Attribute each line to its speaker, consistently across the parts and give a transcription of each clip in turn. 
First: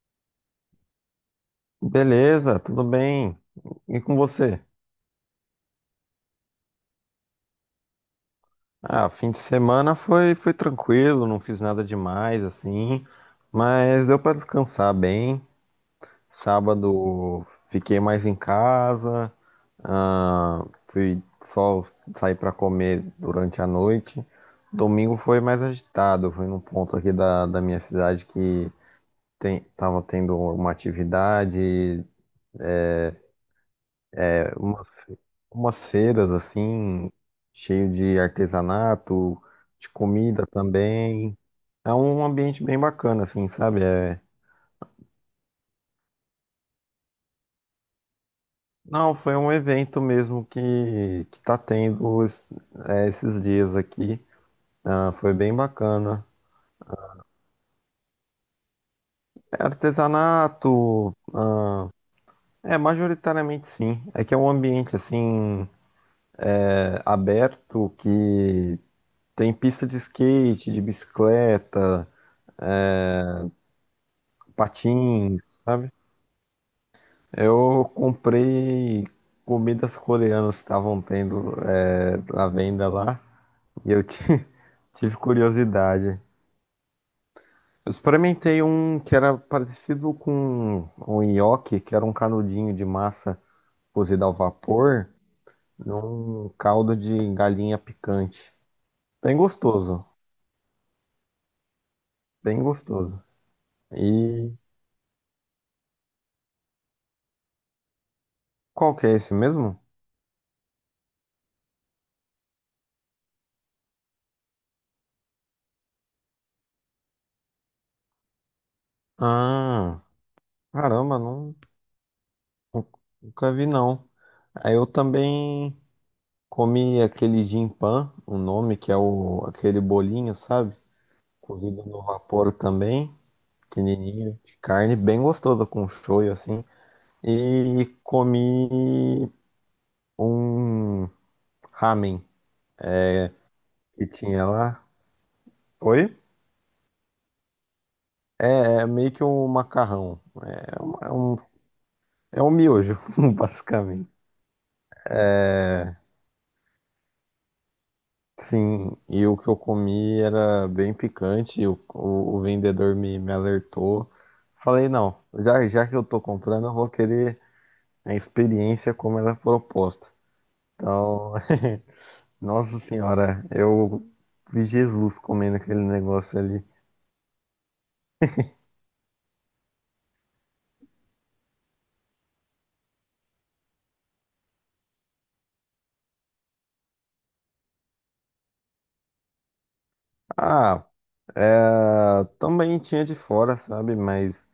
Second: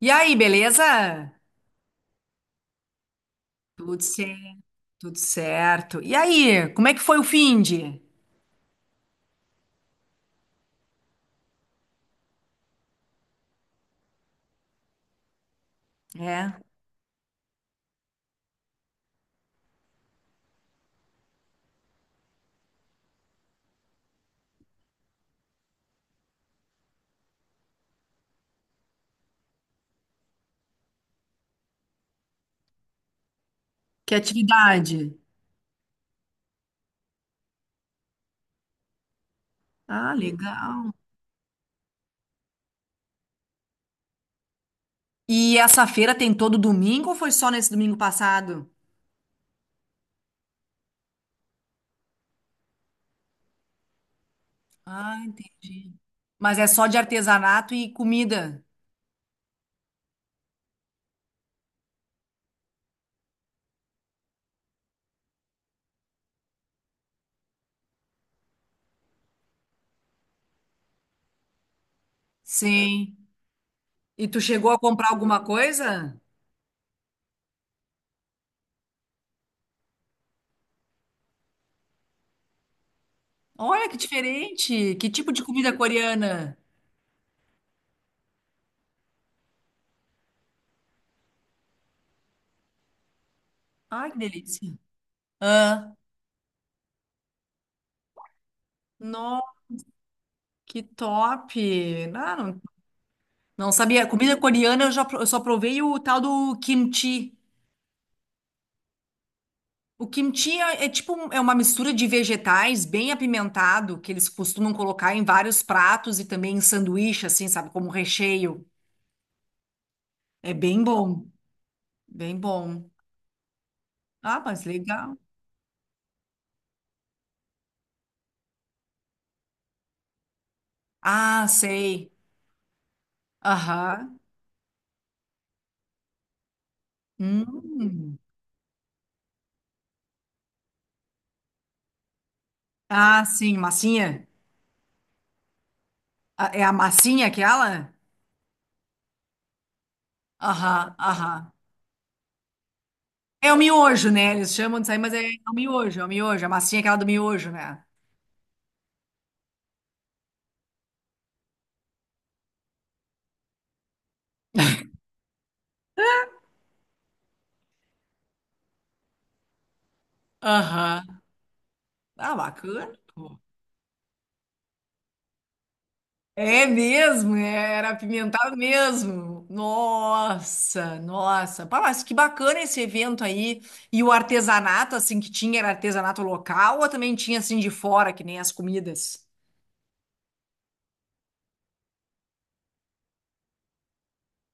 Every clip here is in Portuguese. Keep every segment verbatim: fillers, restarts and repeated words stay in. Speaker 1: E aí, beleza?
Speaker 2: Beleza, tudo bem.
Speaker 1: Tudo
Speaker 2: E com você?
Speaker 1: certo, tudo certo. E aí, como é que foi o finde?
Speaker 2: Ah, fim de semana foi, foi tranquilo, não fiz nada demais assim, mas deu para descansar bem.
Speaker 1: É,
Speaker 2: Sábado fiquei mais em casa, ah, fui só sair para comer durante a noite. Domingo foi mais agitado, fui num ponto aqui da, da minha cidade que tem, tava tendo uma atividade,
Speaker 1: que atividade?
Speaker 2: umas feiras assim, cheio de artesanato, de
Speaker 1: Ah,
Speaker 2: comida
Speaker 1: legal.
Speaker 2: também. É um ambiente bem bacana, assim, sabe? É...
Speaker 1: E essa feira tem todo domingo ou foi só nesse domingo passado?
Speaker 2: Não, foi um evento mesmo que, que tá tendo es- é, esses dias aqui. Ah,
Speaker 1: Ah,
Speaker 2: foi bem
Speaker 1: entendi.
Speaker 2: bacana.
Speaker 1: Mas é só de artesanato e comida?
Speaker 2: É artesanato, é majoritariamente sim. É que é um ambiente assim é, aberto que tem pista de skate, de bicicleta,
Speaker 1: Sim. E tu chegou a comprar alguma
Speaker 2: patins, sabe?
Speaker 1: coisa?
Speaker 2: Eu comprei comidas coreanas que estavam tendo é, à venda lá
Speaker 1: Olha
Speaker 2: e
Speaker 1: que
Speaker 2: eu ti-
Speaker 1: diferente! Que
Speaker 2: tive
Speaker 1: tipo de comida
Speaker 2: curiosidade.
Speaker 1: coreana?
Speaker 2: Eu experimentei um que era parecido com um nhoque, que era um canudinho de massa
Speaker 1: Ai, que
Speaker 2: cozida ao
Speaker 1: delícia.
Speaker 2: vapor
Speaker 1: Ah,
Speaker 2: num caldo de galinha picante. Bem
Speaker 1: nossa,
Speaker 2: gostoso,
Speaker 1: que top! Não, não.
Speaker 2: bem gostoso.
Speaker 1: Não sabia. Comida
Speaker 2: E
Speaker 1: coreana eu já pro- eu só provei o tal do kimchi.
Speaker 2: qual que é esse mesmo?
Speaker 1: O kimchi é, é tipo um- é uma mistura de vegetais bem apimentado que eles costumam colocar em vários pratos e também em sanduíche, assim, sabe, como recheio.
Speaker 2: Ah,
Speaker 1: É bem
Speaker 2: caramba,
Speaker 1: bom,
Speaker 2: não,
Speaker 1: bem
Speaker 2: nu-
Speaker 1: bom.
Speaker 2: nunca vi não.
Speaker 1: Ah, mas
Speaker 2: Aí eu
Speaker 1: legal.
Speaker 2: também. Comi aquele gin pan, o nome que é o, aquele bolinho, sabe?
Speaker 1: Ah,
Speaker 2: Cozido no
Speaker 1: sei.
Speaker 2: vapor também,
Speaker 1: Aham.
Speaker 2: pequenininho, de carne, bem gostoso com shoyu assim. E
Speaker 1: Hum.
Speaker 2: comi um ramen
Speaker 1: Ah, sim,
Speaker 2: que
Speaker 1: massinha.
Speaker 2: tinha lá. Oi?
Speaker 1: Ah, é a massinha aquela?
Speaker 2: É meio que um macarrão, é,
Speaker 1: Aham,
Speaker 2: uma- é um,
Speaker 1: aham.
Speaker 2: é um miojo,
Speaker 1: É o miojo,
Speaker 2: basicamente.
Speaker 1: né? Eles chamam disso aí, mas é o
Speaker 2: É.
Speaker 1: miojo, é o miojo, a massinha é aquela do miojo, né?
Speaker 2: Sim, e o que eu comi era bem picante, e o, o, o vendedor me, me alertou. Falei, não, já, já que eu tô comprando, eu vou querer a experiência como ela é proposta.
Speaker 1: Aham.
Speaker 2: Então,
Speaker 1: Ah,
Speaker 2: nossa
Speaker 1: bacana. Pô.
Speaker 2: senhora, eu vi Jesus comendo aquele negócio ali.
Speaker 1: É mesmo, é, era apimentado mesmo. Nossa, nossa. Pá, mas que bacana esse evento aí. E o artesanato, assim, que tinha, era artesanato local ou também tinha, assim, de fora, que nem as comidas?
Speaker 2: Ah, é, também tinha de fora, sabe? Mas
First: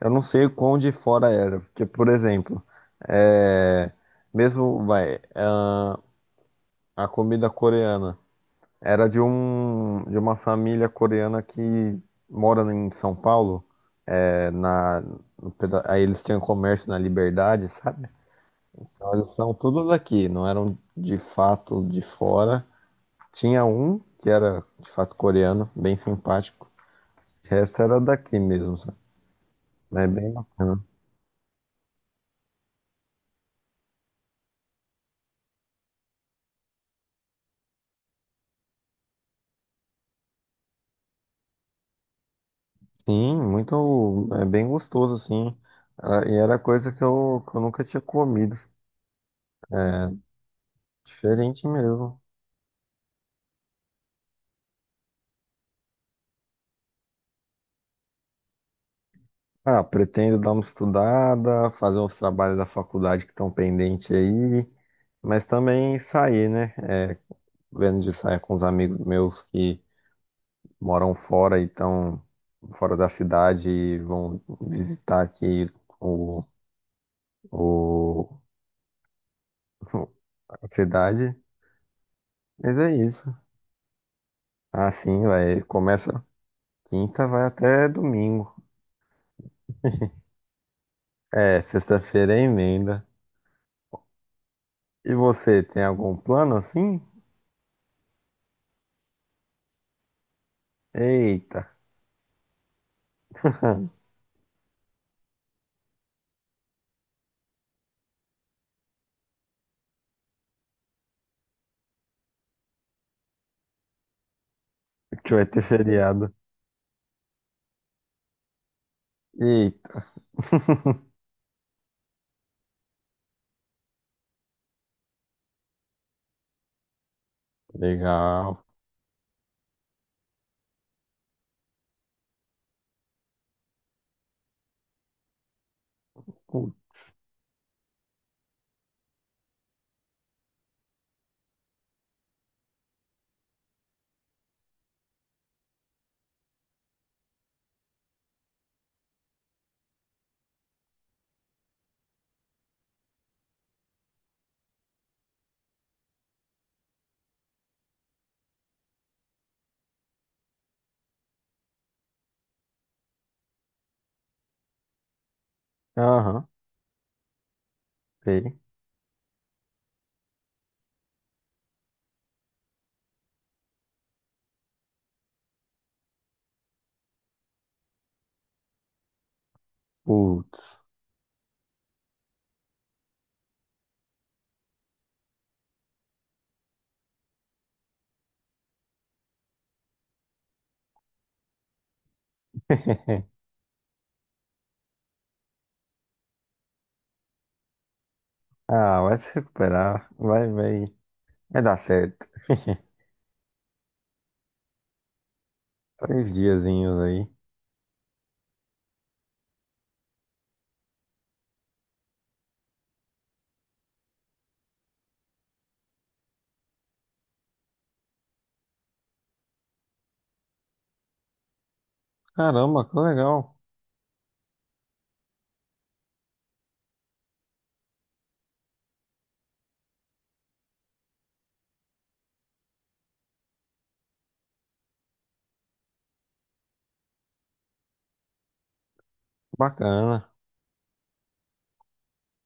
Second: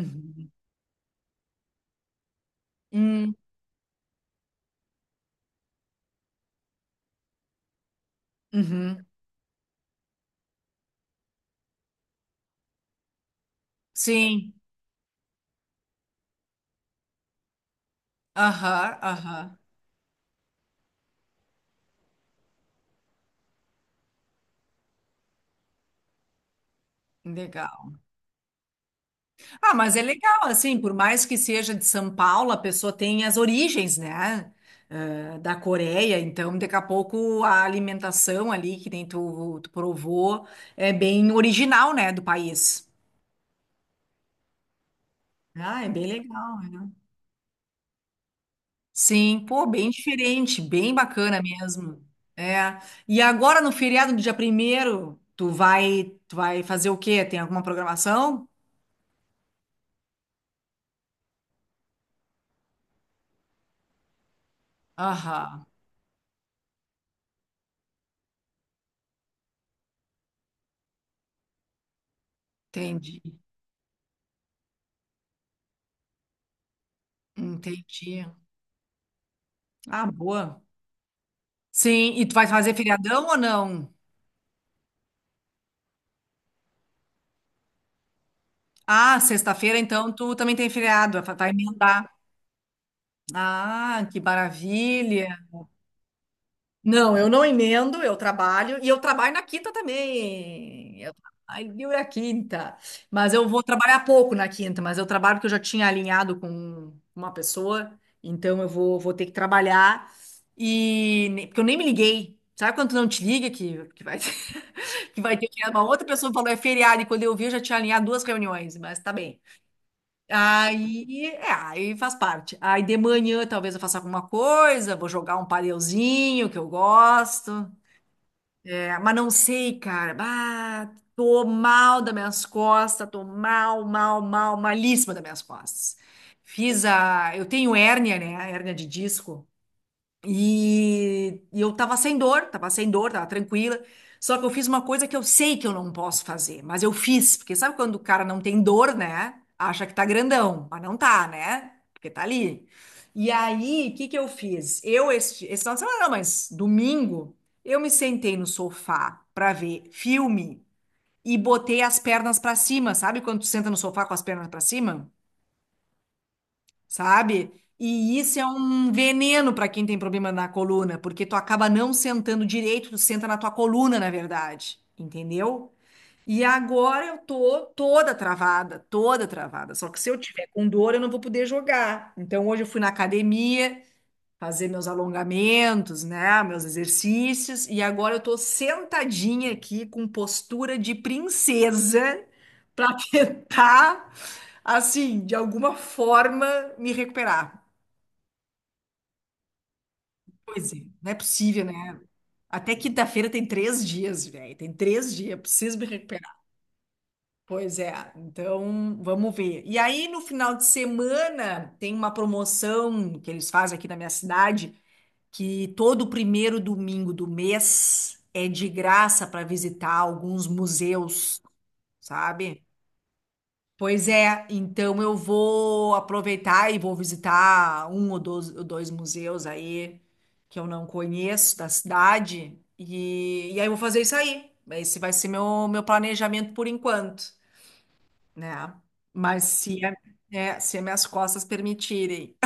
Speaker 2: eu não sei o quão de fora era. Porque, por exemplo,
Speaker 1: Hum,
Speaker 2: é, mesmo, vai, ah, a comida coreana.
Speaker 1: uhum.
Speaker 2: Era de um de uma família coreana que mora em São Paulo. é,
Speaker 1: Sim.
Speaker 2: na, no peda- aí eles tinham comércio na Liberdade, sabe?
Speaker 1: Aham,
Speaker 2: Então eles são
Speaker 1: aham.
Speaker 2: tudo daqui, não eram de fato de fora. Tinha um que era de fato coreano, bem simpático. O resto
Speaker 1: Legal.
Speaker 2: era daqui mesmo, sabe?
Speaker 1: Ah, mas é
Speaker 2: É bem
Speaker 1: legal,
Speaker 2: bacana.
Speaker 1: assim, por mais que seja de São Paulo, a pessoa tem as origens, né? Eh, da Coreia, então daqui a pouco a alimentação ali, que nem tu, tu provou, é bem original, né, do país.
Speaker 2: Sim, muito, é bem gostoso, assim.
Speaker 1: Ah, é bem
Speaker 2: Era- E
Speaker 1: legal,
Speaker 2: era
Speaker 1: né?
Speaker 2: coisa que eu, que eu nunca tinha comido.
Speaker 1: Sim, pô, bem diferente, bem bacana
Speaker 2: Diferente
Speaker 1: mesmo.
Speaker 2: mesmo.
Speaker 1: É. E agora no feriado do dia primeiro, tu vai, tu vai fazer o quê? Tem alguma programação?
Speaker 2: Ah, pretendo dar uma estudada, fazer uns trabalhos da faculdade que estão pendentes aí, mas
Speaker 1: Aham,
Speaker 2: também sair, né? É, vendo de sair com os amigos meus que moram fora e estão fora da
Speaker 1: entendi,
Speaker 2: cidade e vão visitar aqui o,
Speaker 1: entendi.
Speaker 2: o,
Speaker 1: Ah, boa.
Speaker 2: a cidade.
Speaker 1: Sim, e tu vai fazer
Speaker 2: Mas é
Speaker 1: feriadão
Speaker 2: isso.
Speaker 1: ou não?
Speaker 2: Ah, sim, vai. Começa quinta, vai até domingo.
Speaker 1: Ah, sexta-feira, então tu também tem feriado, vai vai
Speaker 2: É,
Speaker 1: emendar.
Speaker 2: sexta-feira é emenda.
Speaker 1: Ah, que
Speaker 2: E
Speaker 1: maravilha.
Speaker 2: você, tem algum plano assim?
Speaker 1: Não, eu não emendo, eu trabalho, e eu trabalho na quinta também. Eu
Speaker 2: Eita,
Speaker 1: trabalho na quinta. Mas eu vou trabalhar pouco na quinta, mas eu trabalho porque eu já tinha alinhado com uma pessoa, então eu vou, vou ter que trabalhar. E ne- porque eu nem me liguei. Sabe quando tu não te liga que, que vai que
Speaker 2: que
Speaker 1: vai
Speaker 2: vai
Speaker 1: ter
Speaker 2: ter
Speaker 1: que uma outra pessoa
Speaker 2: feriado.
Speaker 1: falou é feriado e quando eu vi eu já tinha alinhado duas reuniões, mas tá bem.
Speaker 2: Eita.
Speaker 1: Aí, é, aí faz parte. Aí de manhã talvez eu faça alguma coisa, vou jogar um padelzinho que eu gosto.
Speaker 2: Legal.
Speaker 1: É, mas não sei, cara. Ah, tô mal das minhas costas, tô mal, mal, mal, malíssima das minhas costas. Fiz
Speaker 2: Putz.
Speaker 1: a, eu tenho hérnia, né? Hérnia de disco. E, e eu tava sem dor, tava sem dor, tava tranquila. Só que eu fiz uma coisa que eu sei que eu não posso fazer, mas eu fiz, porque sabe quando o cara não tem dor, né? Acha que tá grandão, mas não tá, né? Porque tá ali. E aí, o que que eu fiz? Eu, este, esse final de semana, não, mas domingo, eu me sentei no sofá pra ver filme e botei as pernas pra cima, sabe? Quando tu senta no sofá com as pernas pra cima?
Speaker 2: Aham,
Speaker 1: Sabe? E isso é
Speaker 2: sei.
Speaker 1: um veneno para quem tem problema na coluna, porque tu acaba não sentando direito, tu senta na tua coluna, na verdade, entendeu? E agora eu tô toda travada, toda travada. Só que se eu tiver com
Speaker 2: Putz.
Speaker 1: dor, eu não vou poder jogar. Então hoje eu fui na academia, fazer meus alongamentos, né, meus exercícios, e agora eu tô sentadinha aqui com postura de princesa para tentar, assim, de alguma forma me recuperar.
Speaker 2: Ah, vai se recuperar. Vai,
Speaker 1: Pois é,
Speaker 2: vai.
Speaker 1: não é
Speaker 2: Vai
Speaker 1: possível,
Speaker 2: dar
Speaker 1: né?
Speaker 2: certo.
Speaker 1: Até quinta-feira tem três dias, velho. Tem três dias, preciso me
Speaker 2: Três
Speaker 1: recuperar.
Speaker 2: diazinhos aí.
Speaker 1: Pois é, então vamos ver. E aí, no final de semana, tem uma promoção que eles fazem aqui na minha cidade que todo primeiro domingo do mês é de graça para visitar alguns museus, sabe?
Speaker 2: Caramba, que legal.
Speaker 1: Pois é, então eu vou aproveitar e vou visitar um ou dois, ou dois museus aí que eu não conheço da cidade e, e aí eu vou fazer isso aí. Esse vai ser meu, meu planejamento por enquanto, né? Mas se, é,
Speaker 2: Bacana.
Speaker 1: é, se as minhas costas permitirem.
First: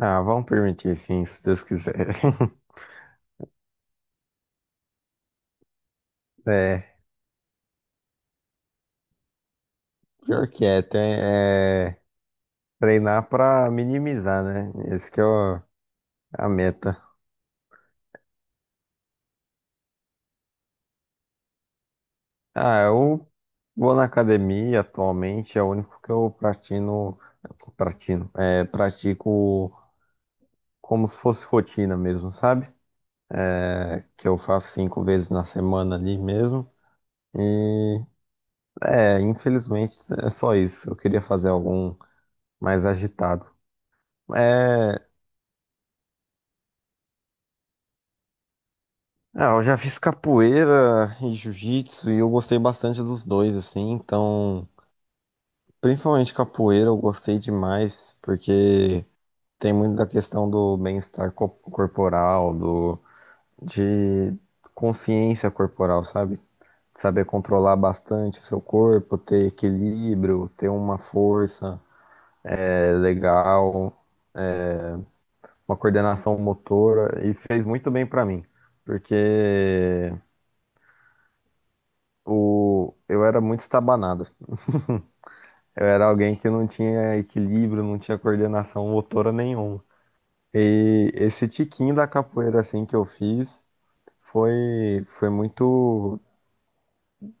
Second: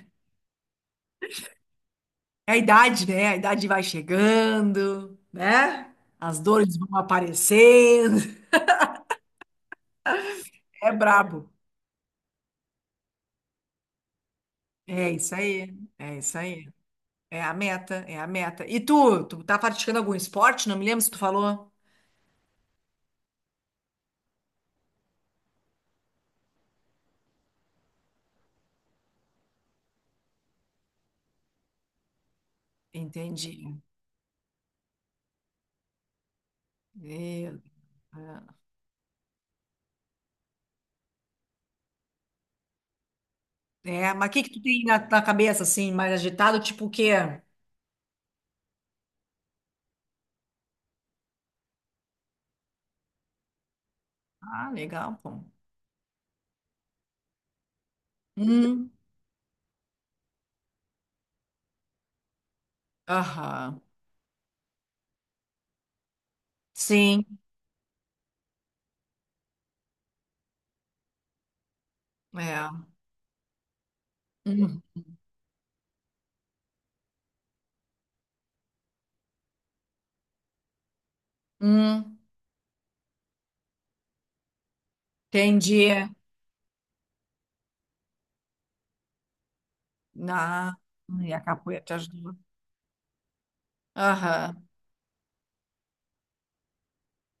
Speaker 2: Ah, vamos permitir sim, se Deus quiser.
Speaker 1: É. A idade, né? A idade vai chegando, né? As dores vão
Speaker 2: É,
Speaker 1: aparecendo.
Speaker 2: pior que é,
Speaker 1: É
Speaker 2: tem-
Speaker 1: brabo.
Speaker 2: é treinar pra minimizar, né?
Speaker 1: É
Speaker 2: Esse que é
Speaker 1: isso
Speaker 2: o-
Speaker 1: aí. É isso
Speaker 2: a
Speaker 1: aí.
Speaker 2: meta.
Speaker 1: É a meta, é a meta. E tu, tu tá praticando algum esporte? Não me lembro se tu falou.
Speaker 2: Ah, eu vou na academia atualmente, é o único que eu pratino, pratino, é, pratico como se fosse rotina mesmo, sabe?
Speaker 1: Entendi.
Speaker 2: É, que eu faço cinco vezes na semana ali mesmo.
Speaker 1: Meu Deus.
Speaker 2: E É, infelizmente é só isso. Eu queria fazer algum mais agitado.
Speaker 1: É, mas o que que tu tem
Speaker 2: É,
Speaker 1: na, na cabeça, assim, mais agitado? Tipo o quê?
Speaker 2: ah, eu já fiz capoeira e jiu-jitsu e eu gostei bastante dos dois, assim, então,
Speaker 1: Ah, legal, pô.
Speaker 2: principalmente capoeira eu gostei demais,
Speaker 1: Hum,
Speaker 2: porque. Tem muito da questão do bem-estar co- corporal, do,
Speaker 1: aham.
Speaker 2: de consciência corporal, sabe? Saber
Speaker 1: Sim,
Speaker 2: controlar bastante o seu corpo, ter equilíbrio, ter uma força
Speaker 1: é.
Speaker 2: é, legal,
Speaker 1: Hum,
Speaker 2: uma coordenação motora, e fez muito bem pra mim, porque
Speaker 1: hum,
Speaker 2: o, eu era muito estabanado assim. Eu era
Speaker 1: entendi.
Speaker 2: alguém que não tinha equilíbrio, não tinha coordenação motora nenhuma.
Speaker 1: Ah,
Speaker 2: E
Speaker 1: e a
Speaker 2: esse
Speaker 1: capoeira te
Speaker 2: tiquinho da
Speaker 1: ajudou.
Speaker 2: capoeira assim que eu fiz
Speaker 1: Aham.
Speaker 2: Foi, foi muito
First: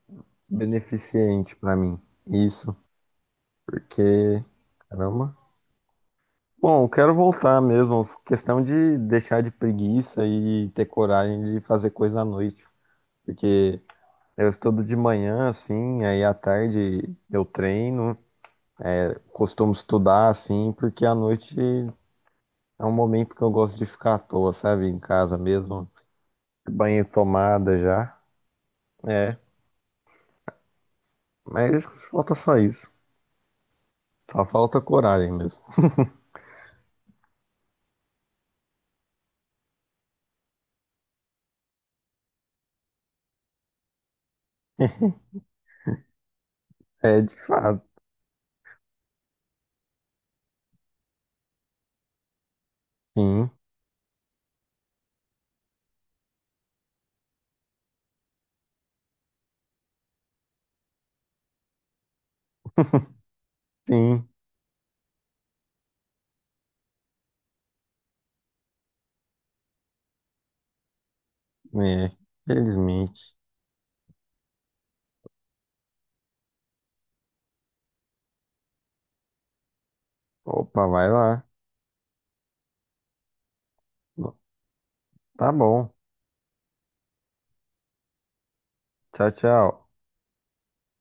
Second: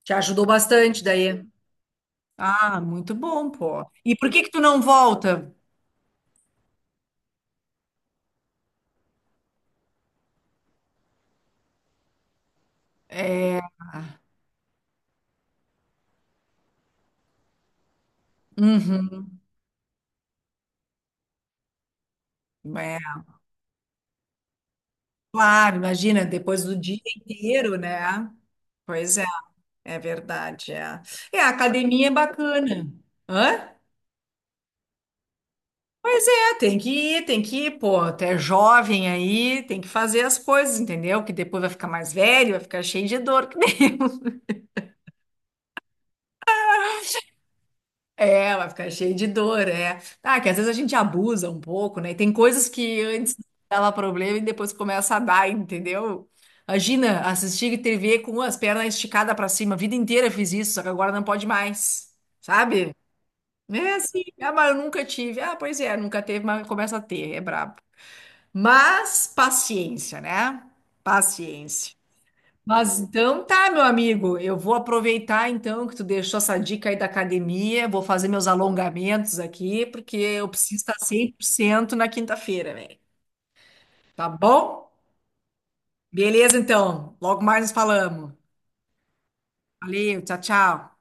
Speaker 1: Te ajudou bastante daí.
Speaker 2: beneficente pra mim, isso,
Speaker 1: Ah, muito bom, pô. E por que
Speaker 2: porque,
Speaker 1: que tu não
Speaker 2: caramba.
Speaker 1: volta?
Speaker 2: Bom, eu quero voltar mesmo, questão de deixar de preguiça e ter coragem de fazer coisa à noite,
Speaker 1: É,
Speaker 2: porque eu estudo de manhã, assim, aí à tarde eu treino, eu
Speaker 1: uhum,
Speaker 2: costumo estudar, assim, porque à noite é um
Speaker 1: é,
Speaker 2: momento que eu gosto de ficar à toa, sabe, em casa
Speaker 1: claro,
Speaker 2: mesmo,
Speaker 1: imagina, depois do dia
Speaker 2: banho e
Speaker 1: inteiro,
Speaker 2: tomada já,
Speaker 1: né? Pois é,
Speaker 2: é,
Speaker 1: é verdade, é. É, a
Speaker 2: mas
Speaker 1: academia é
Speaker 2: falta só
Speaker 1: bacana.
Speaker 2: isso,
Speaker 1: Hã?
Speaker 2: só falta coragem mesmo.
Speaker 1: É, tem que ir, tem que ir, pô, tu é jovem aí, tem que fazer as coisas, entendeu? Que depois vai ficar mais velho, vai ficar cheio de dor, que nem eu.
Speaker 2: É de fato.
Speaker 1: É, vai ficar cheio de dor, é. Ah, que às vezes a gente abusa um pouco, né? E tem coisas que antes
Speaker 2: Sim,
Speaker 1: dava problema e depois começa a dar, entendeu? Imagina assistir T V com as pernas esticadas pra cima. A vida inteira fiz isso, só que agora não pode mais, sabe? É assim,
Speaker 2: sim.
Speaker 1: ah, mas eu nunca tive. Ah, pois é, nunca teve, mas começa a ter, é brabo. Mas paciência, né? Paciência.
Speaker 2: É,
Speaker 1: Mas
Speaker 2: felizmente.
Speaker 1: então tá, meu amigo, eu vou aproveitar então que tu deixou essa dica aí da academia, vou fazer meus alongamentos aqui, porque eu preciso
Speaker 2: Opa,
Speaker 1: estar
Speaker 2: vai
Speaker 1: cem por
Speaker 2: lá.
Speaker 1: cento na quinta-feira, velho. Tá bom?
Speaker 2: Tá bom.
Speaker 1: Beleza, então. Logo mais nos falamos.
Speaker 2: Tchau, tchau.
Speaker 1: Valeu, tchau, tchau.